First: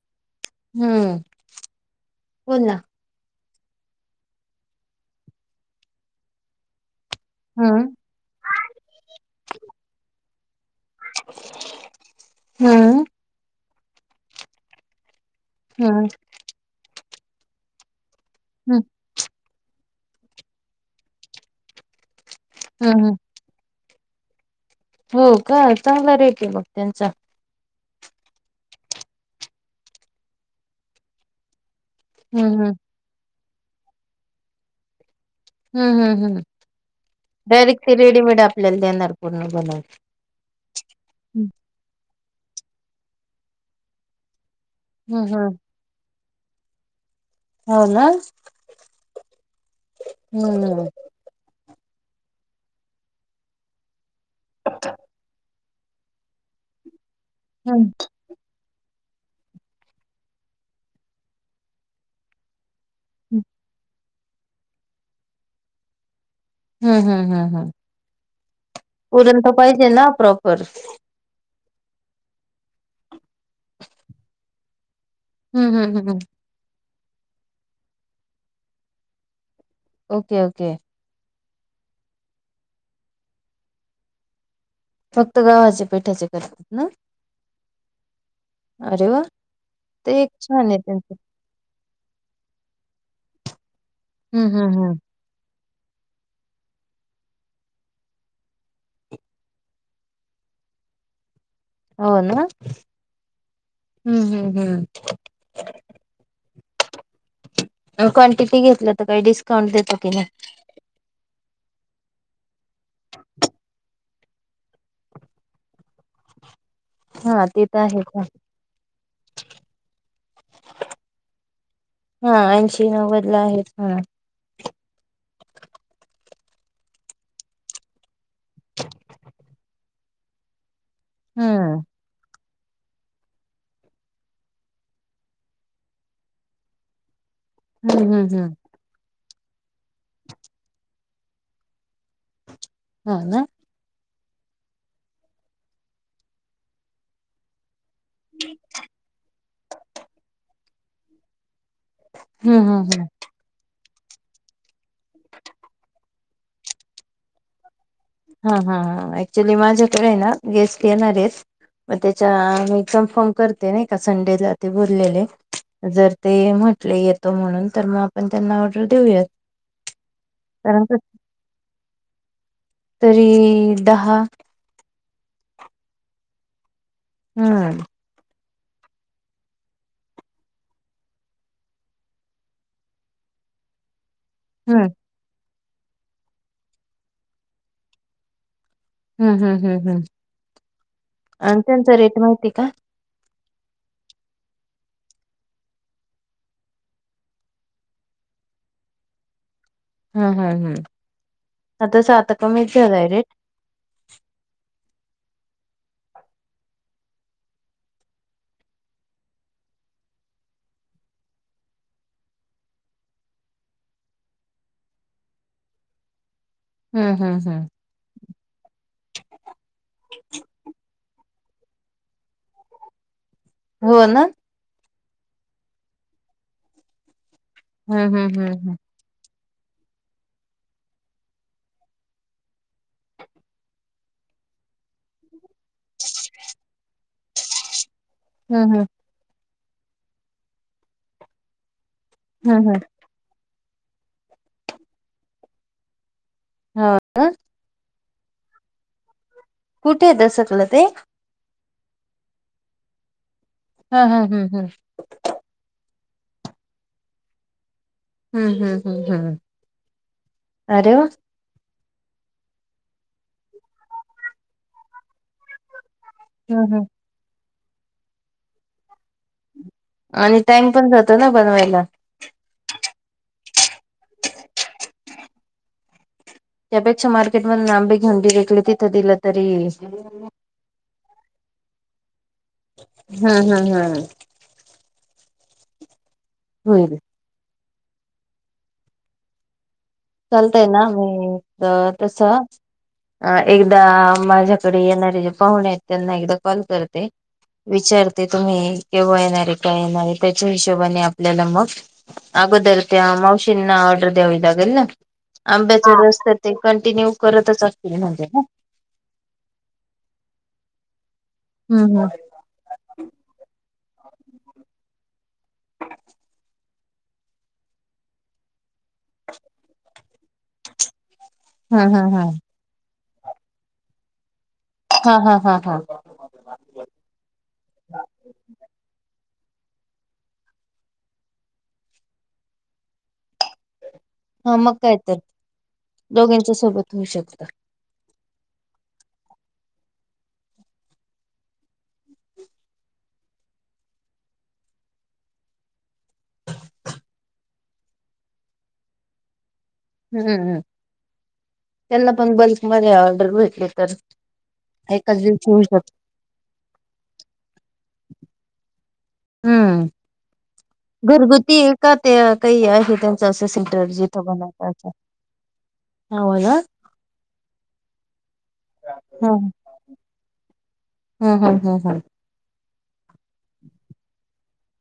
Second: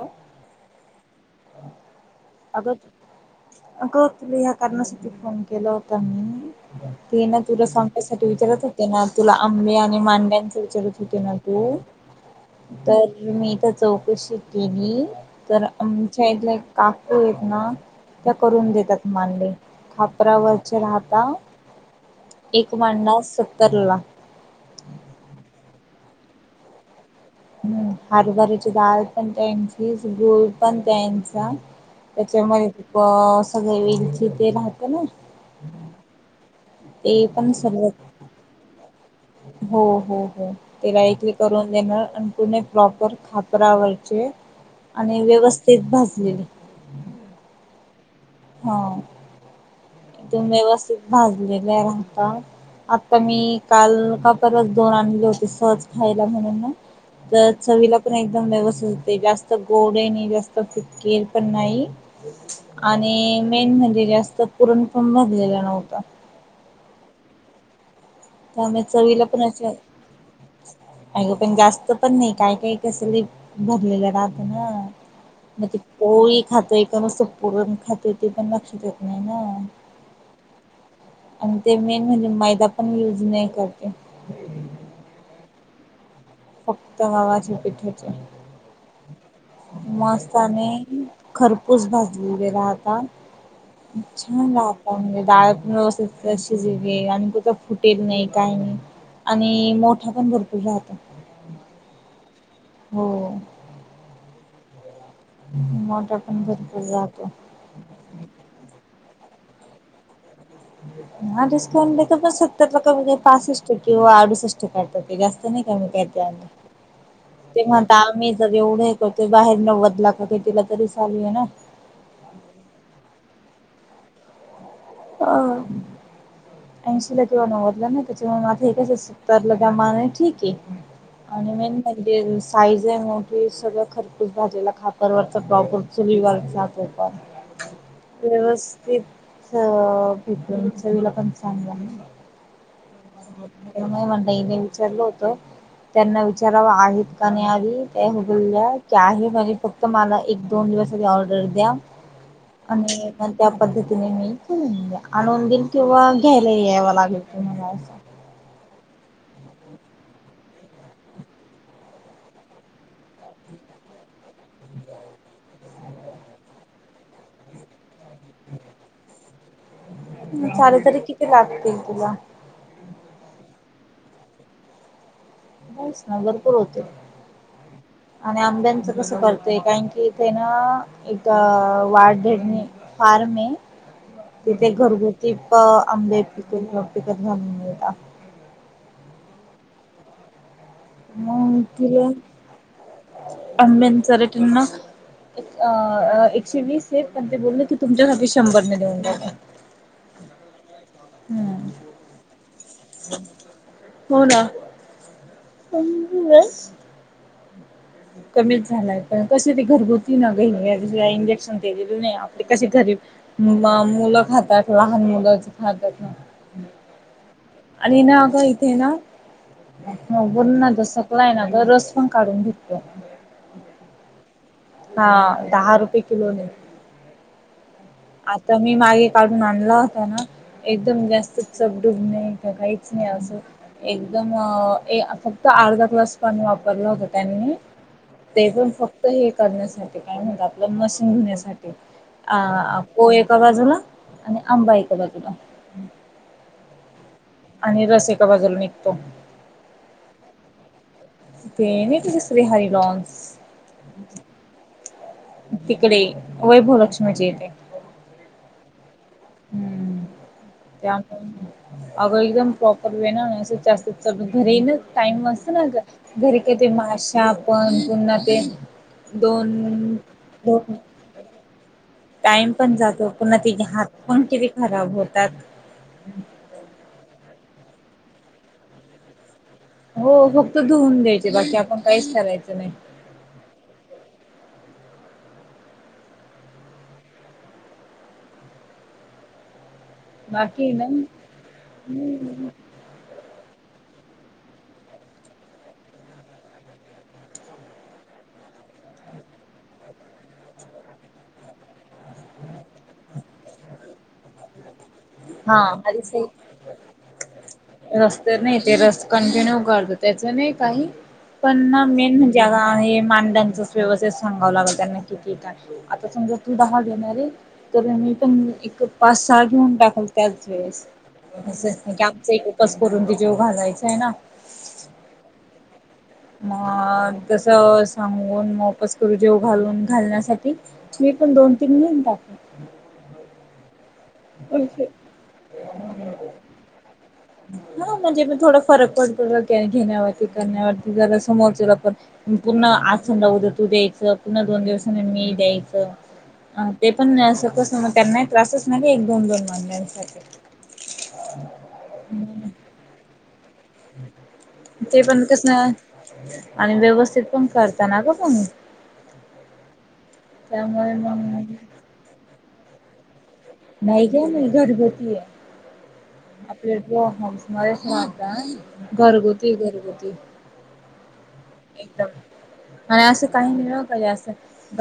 होॅो हम्म बोल ना. अगं अगं तुला ह्या कारणासाठी फोन केला होता मी ते ना तुला हम्म. सपयसाठी विचारत होते ना तुला आंब आणि मांड्यां विचारत होते ना तू हम्म. तर मी इथ चौकशी केली तर हम्म. आमच्या इथले काकू आहेत ना त्या करून हम्म. देतात मानले. खापरावररचे राहता एक हम्म हम्म. मांडा सत्तर ला. हो का, चांगला रेट आहे बघ त्यांचा. हम्! हरभऱ्याची डाळ पण त्यांचीच, गुळ पण त्यांचा-' हम्म त्याच्यामध्ये हम्म. तू सगळे वेलची ते राहते ना हम्म! हम! हम! ते पण सर्व डायरेक्ट रेडीमेड आपल्याला देणार. पूर्ण हो! बनवून. हो! हो! ते डायरेक्टली करून देणार आणि. पुणे प्रॉपर खापरावरचे. आणि हम्म हम्म. व्यवस्थित भाजलेले. हो ना! हा. इथून हम्म. व्यवस्थित भाजलेले राहता. आता मी काल खापरच दोन आणले होते सहज खायला म्हणून. तर हम्म हम्म चवीला पण एकदम व्यवस्थित ते जास्त गोड ही नाही, जास्त फिके पण नाही. आणि मेन म्हणजे जास्त पुरण पण भरलेला न्हवता. हम्म हम्म हम्म हम्म. त्यामुळे चवीला पुरण पण तर असं, पाहिजे ना प्रॉपर. आगं पण जास्त पण नाही, काय काय कसली भरलेलं राहत ना. मग हम्म ती हम्म हम्म. पोळी खातोय का नुसत पुरण खातोय ते पण लक्षात येत नाही ना. Okay okay. आणि ते मेन म्हणजे मैदा पण युज नाही करते. फक्त गव्हाचे पीठाचे? फक्त गव्हाचे पीठाचे. अरे वा. ते एक मस्त छान आहे आणि त्यांचं खरपूस भाजलेलेे राहात ता. हम्म छान हम्म हम्म. राहता म्हणजे डाळ व्यवस्थित शिजले आणि कुठ फुटेल नई काय नई. आणि मोठा पण भरपूर राहतो. हो ना? हो. हम्म हम्म हम्म मोठा पण भरपूर राहतो. क्वांटिटी घेतलं तर काही डिस्काउंट देतो की नई? हा डिस्काउंट देतातच सत्तर टक्के, पासष्ट टक्के व अडुसष्ट टक्के काय तरी जास्त नई नई का हा [unintelligible] ते एक तर म्हणता आहेच ना. आम्ही जर एवढे करतोय, बाहेर नव्वदला का कितीला तरी चालू आहे ना. हां, ऐंशी नव्वदला आहेत. हां. अंह. ऐंशीला किंवा नव्वदला ना [unintelligible] त्याची मागणी ठीक हाय. आणि मेन हम्म म्हणजे रुस साईज हाय मोठी, सगळं खरपूस भाजलेला खापरवरचा प्रॉपर चुलीवरचा तो पण हम्म हम्म हम्म व्यवस्थित [unintelligible] चवीला पण चांगला आहे. हो ना. [unintelligible] ताईने विचारलं होत, त्यांना विचारावं आहेत का नाही आधी? त्या हो बोलल्या की आहे, म्हणजे फक्त मला एक दोन दिवस आधी ऑर्डर द्या? हम्म हम्म हम्म आणि पण त्या पद्धती [unintelligible] आणून दीन किंवा घ्यायला यावं लागेल तुम्हाला. असं हां हां हां, ऍक्च्युली माझ्याकडे आहे ना, गेस्ट येणार आहेत. मगं त्याच्या मी कम्फर्म करते नईका संडे जाते बोललेले, जर ते म्ह म्हटले येतो म्हणून तर मगं आपण त्यांना ऑर्डर देऊयात. चालेल, कारण तरी कस किती लागतील तुला? तरी, दहा. [unintelligible] भरपूर होते. हंअ. आणि आंब्यांचं कस करतय कारण की ते ना एक वाढणे फार्मये - - तिथे हम्म घरगुती पा आंबे पिकत पिकत घालून मिळता हं हं हं हं मग आणि त्यांचा तिला रेट माहितीय का? आंब्यांचा रेट ना. अ एकशे वीस आहे. पण ते बोलले की तुमच्यासाठी शंभरने देऊन टाक. हम्म. हम्. हम्म. हम्म. आताच आता कमीच आहे का रेट. हो ना. हम् ब [unintelligible] कमीच झालाय. पण कसे ते घरगुती ना इंजेक्शन दिलेली नाही. आपले कसे घर मुलं खातात. लहान मुलं खातात. हम्म, हम्म, हम्म. ते ना वरनादसकला आहे ना. रस पण काढून घेतलो. हो ना. हा दहा रुपये किलो ने. हम्म हम्म हम्म आता मी हम्म. मागे काढ आणला होता ना. एकदम जास्त चपडुब नाहीं. काहीच नाही असं एकदम अर्धा ग्लास पाणी वापरलं होत त्यांनी. ते हम्म पण हम्म फक्त हे करण्यासाठी. काय म्हणत आपलं मशीन धुण्यासाठी. हम्म हम्म कोय एका बाजूला. आणि आंबा एका बाजूला. हा. आणि रस एका बाजूून निघतो. कुठे येत सकलं ते? ते मीत श्री हर लॉनस. हा, हम, हम् हम. तिकडे वैभवलक्ष्मीच्या इथे. हम्म हम्म हम्म हम्म. [inaudible] आरे वा! त्यामुळे अगं एकदम प्रॉपर वे ना असं जास्तच गं घरी येई ना टाईम असतो ना अता घरी का ते हम् हम माशा पण पुन्हा ते दोन आणि टाइम दोन पण जातो ना बनवायला. टाइम पण जातो पुन्हा तिचे हात पण किती खराब होतात. त्यापेक्षा मार्केट मधन आंबे घेऊन दिले की तिथं तिल हो फक्त धुवून द्यायचे बाकी आपण काहीच करायचं नाही. हा हा हा हा. होय. चालतय ना मी अ तस अ एकदा माझ्याकडे येणारे जे पाहुणे आहेत त्यांना एकदा कॉल करते. विचारते? तुम्ही केव्हा येणारे? काय येणारे? त्याच्या हिशोबाने आपल्याला मग आगोदर त्या मावशींना आर्डर द्यावी लागेल. हा आंब्याच रस माझी तर ते कंटिन्यू करतच असतील ना म्हणजे त्याच नाही काही पण ना हम्म हम्म. मेन म्हणजे हा आहे मांडांच व्यवस्थित सांगाव लागल त्यांना किती? काय? आता समजा तू दहा घेणार आहे तर मी पण एक पाच, सहा घेऊन टाकल त्याच वेळेस. असं हा हाय हा की हा आमच एक उप [unintelligible] ति जेवू घालायची आहे ना. हा हा हा हा. मग तस सांगून म [unintelligible] जेवू घालून घालण्यासाठी तुम्ही पण दोन, तीन मिनटात हा मग काय तर दोघींच्या सोबत होऊ शकत. हा म्हणजे मी थोड फरक पडतो. घेण्यावरती, करण्यावरती, जरा समोरच्याला पण. पुन्हा आत समजा उद्या तू द्यायचं, पुन्हा दोन दिवसांनी मी द्यायचं. ह ते पण असं कसं त्यांनाही त्रास त्यांना त्रासच नाही. एक दोन दोन वार. हम्म त्यांना पण बल्क मध्ये ऑर्डर तर ते एकाच पण कस दिवशी होऊ शकत. आणि व्यवस्थित पण करता ना ग तुम्ही. हम्म मग घरगुती का त्या काही आहे. त्या. नाही ग नाही घरगुती आहे. हो ना. आपल्या जो हं समारेश नाता घरगुती घरगुती हम हम हम हा एकदम आणि असं काही नाही असं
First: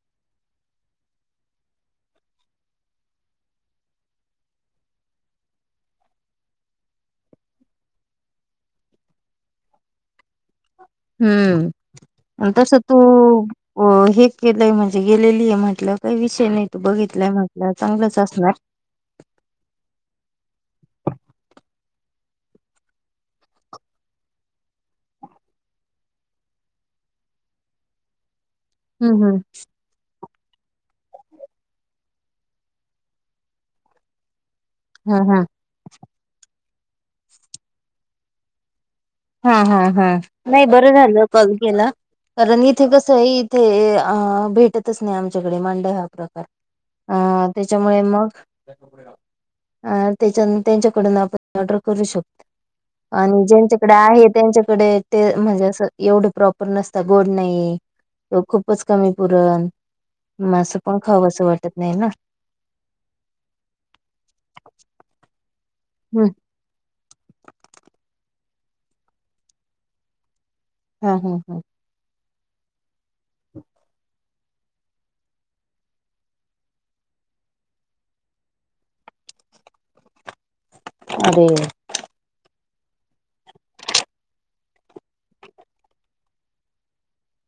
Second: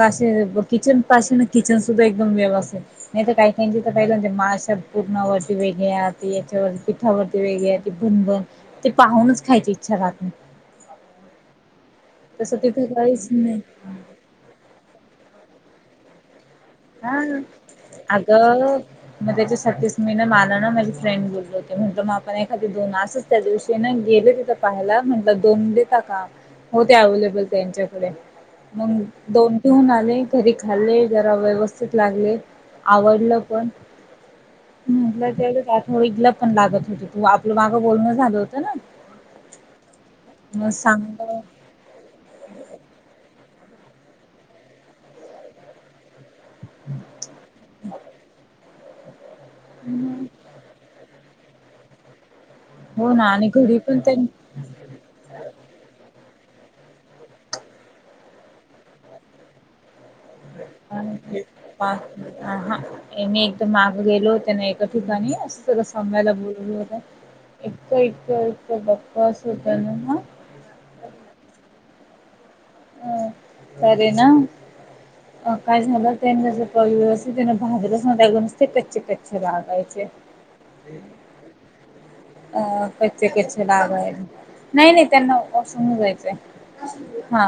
असे किचन पाशी ना किचन सुद्धा एकदम व्यवस्थित नाही तर काही त्यांची म्हणजे माशा पूरणावरती वेगळे याच्यावर पिठावरती वेगळे भनभन ते पाहूनच खायची इच्छा राहत नाही. हम्म तसं तस तिथे तू काहीच नाही अ हे केलंय म्हणजे गेलेली म्हटलं काही विषय नाही तू बघितलाय म्हटलं चांगलंच असणार. अगं मग त्याच्यासाठी मी ना अग माझी फ्रेंड बोलली होती. म्हणत मग आपण एखादी दोन असच त्या दिवशी ना गेले तिथं पाहायला म्हंटलं दोन देता का? [unintelligible] त्यांच्याकडे मग हम्म हम्म. दोन ठेऊून आले. घरी खाल्ले जरा व्यवस्थित. लागलीये आवडल पण हा हा म्हटलं आठवडी पण लागत होत तू आपलं मागं बोलण झालं होतं ना? हा, हा, हा नाही मग बरं झालं सांगलं कॉल केला कारण इथे कस आहे. ते भेटतच नाही आमच्याकडे मांडव हा प्रकार. अ त्याच्यामुळे मग अ त्याच्या त्यांच्याकडून आपण ऑर्डर करू शकतो? हो ना आणि घरी पण त्यां आहे त्यांच्याकडे ते म्हणजे अस एवढं प्रॉपर नसत गोड नाही. खूपच कमी पुरण म असं पण खावं असं वाटत नाही ना मी एकदम माग गेले होते ना एका ठिकाणी हम्म सांगायला बोल होत इतक इतक इतक बकवास होतना. ह हा हा हा तर हे ना. अ काय झालं त्यां व्यवस्थित भाजलेच नव्हते नुसते कच्चे-कच्चे लागायचे अरे कच्चे-कच्चे लागायचे. नाही-नाही त्यांना वॉशरूमला जायचे. हा.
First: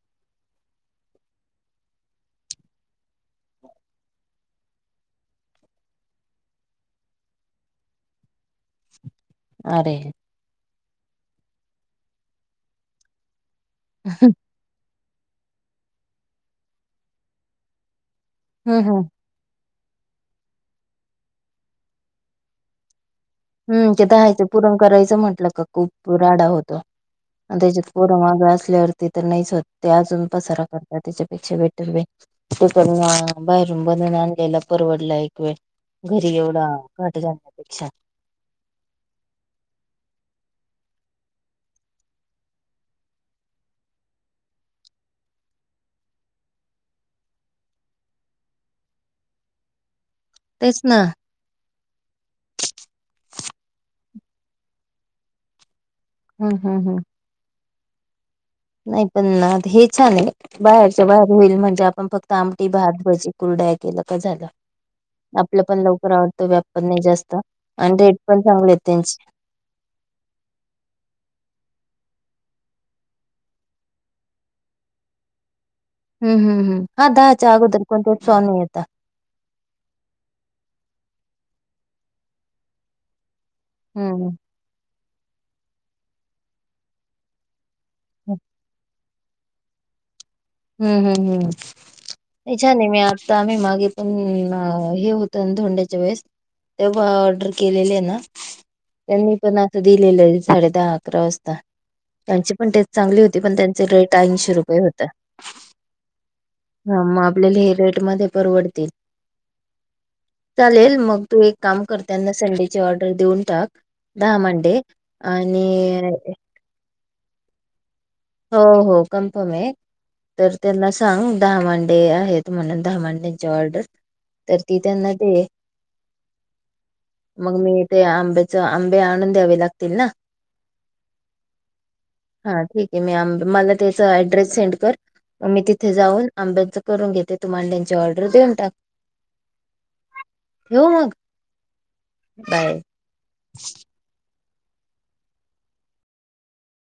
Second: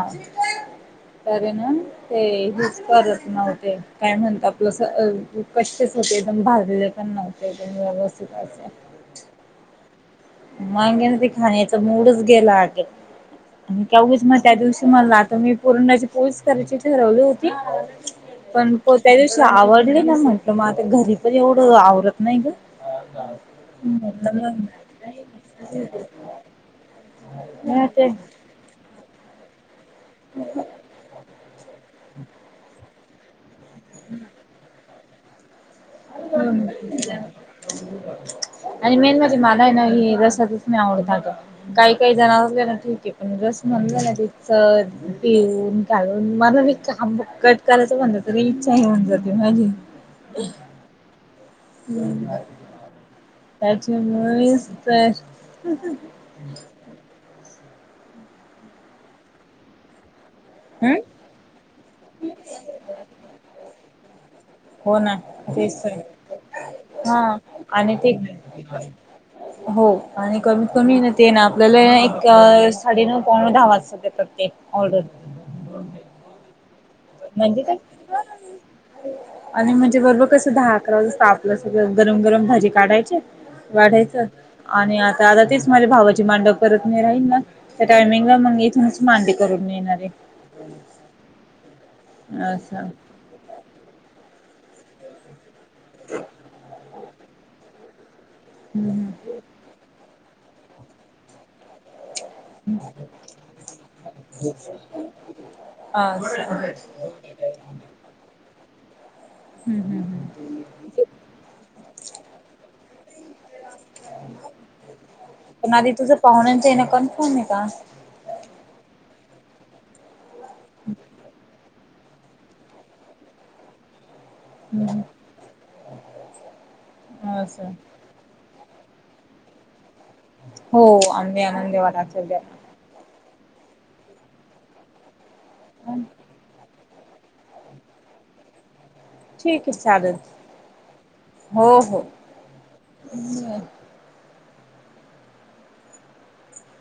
तर हे ना ते हेच करत नव्हते काय मम्हणता आपलं हो एकम भाजलेले पण नव्हते एकदम व्यवस्थित असे. अरे. मगे ना ते खाण्याचा मूडच गेला अगं उगीच मग हम्म त्या दिवशी म्हणलं आता मी पुरणाची पोळीच करायची ठरवली होती. पण को हम्म त्या दिवशी आवडली ना. म्हंटलं मग आता घरी पण एवढं आवरत नाही ग! हम ते दहायचं पुरण करायचं! म्हटलं का खूप राडा होतो आणि हा त्याच्यात ते पोरं माग असल्यावरती तर नाहीच होत. ते अजून पसारा करतात, त्याच्यापेक्षा बेटर वे तिकडनं बाहेरून बनून आणलेला परवडल एक वेळ. घरी एवढा घाट घालण्यापेक्षा. आणि मेन म्हणजे मला ना हे रसातच नाही. आवडत काही काही जण असले ना ठीक आहे पण. मिक्सर रस पिळून मग तो काढून मला लई कंटाळा इच्छाच निघून जाते माझी. तेच ना. त्याची मूळीच तर हम्म हम्म हम्म नाही पण हे छान आहे. हम्म बाहेरच्या बाहेर होईल म्हणजे आपण फक्त आमटी, भात, भजी कुरड्या केलं का झालं. हो ना आपलं तेच पण तर लवकर आवडतो व्यापण नाही हा जास्त आणि रेट पण चांगले आहेत त्यांची. हो आणि कमीत कमी ते ना आपल्याला एक साडेनऊ पावण दहा वाजता देतात ते ऑर्डर. हम्म हम्म हम्म. हा दहाच्या म्हणजे का अगोदर कोणतेच सॉ नाही येता आणि म्हणजे बरोबर कस दहा अकरा वाज या आपलं सगळं गरम गरम भजी काढायचे वाढायच हम्म आणि आ आता तेच माझ्या भावाची मांडव करत नाही राहील ना त्या टायमिंगला मग इथूनच मांडी करून नेणारये. हम्म हम्म हम्म ये असं छानये मी आता आम्ही मागे पण हे होत धोंड्याच्या वेळेस तेव्हा ऑर्डर केलेलं ना हम्म त्यांनी पण आता दे लेलई साडे दहा अकरा वाजता. त्यांची पण तेच चांगली होती पण त्यांचे रेट ऐंशी रुपये होत. असं. हम्म हा मग आपल्याला हे रेट मध्ये परवडतील. हम्म हम्म. चालेल मग तू एक काम करताना संडेची ऑर्डर देऊन टाक. दहा मंडे आणि हो म का? हो हो कन्फर्म आहे तर त्यांना सांग दहा माणस डे आहेत म्हणून दहा मांड्याची ऑर्डर. तर ती हम्म. त्यांना दे मग असं मी ते आंब्याचे तर अंबे आ आणून द्यावी लागतील. ना हो आम्ही आनंदेवालाख दला. हा ठीक आहे मी आंबे माला त्याच ऍड्रेस सेंड कर मग मी तिथं जाऊन आंबेच करून घेते तमला त्यांची ऑर्डर देऊन टाक. ठीक आहे चालेल. ठेवू मग हो हो. बाय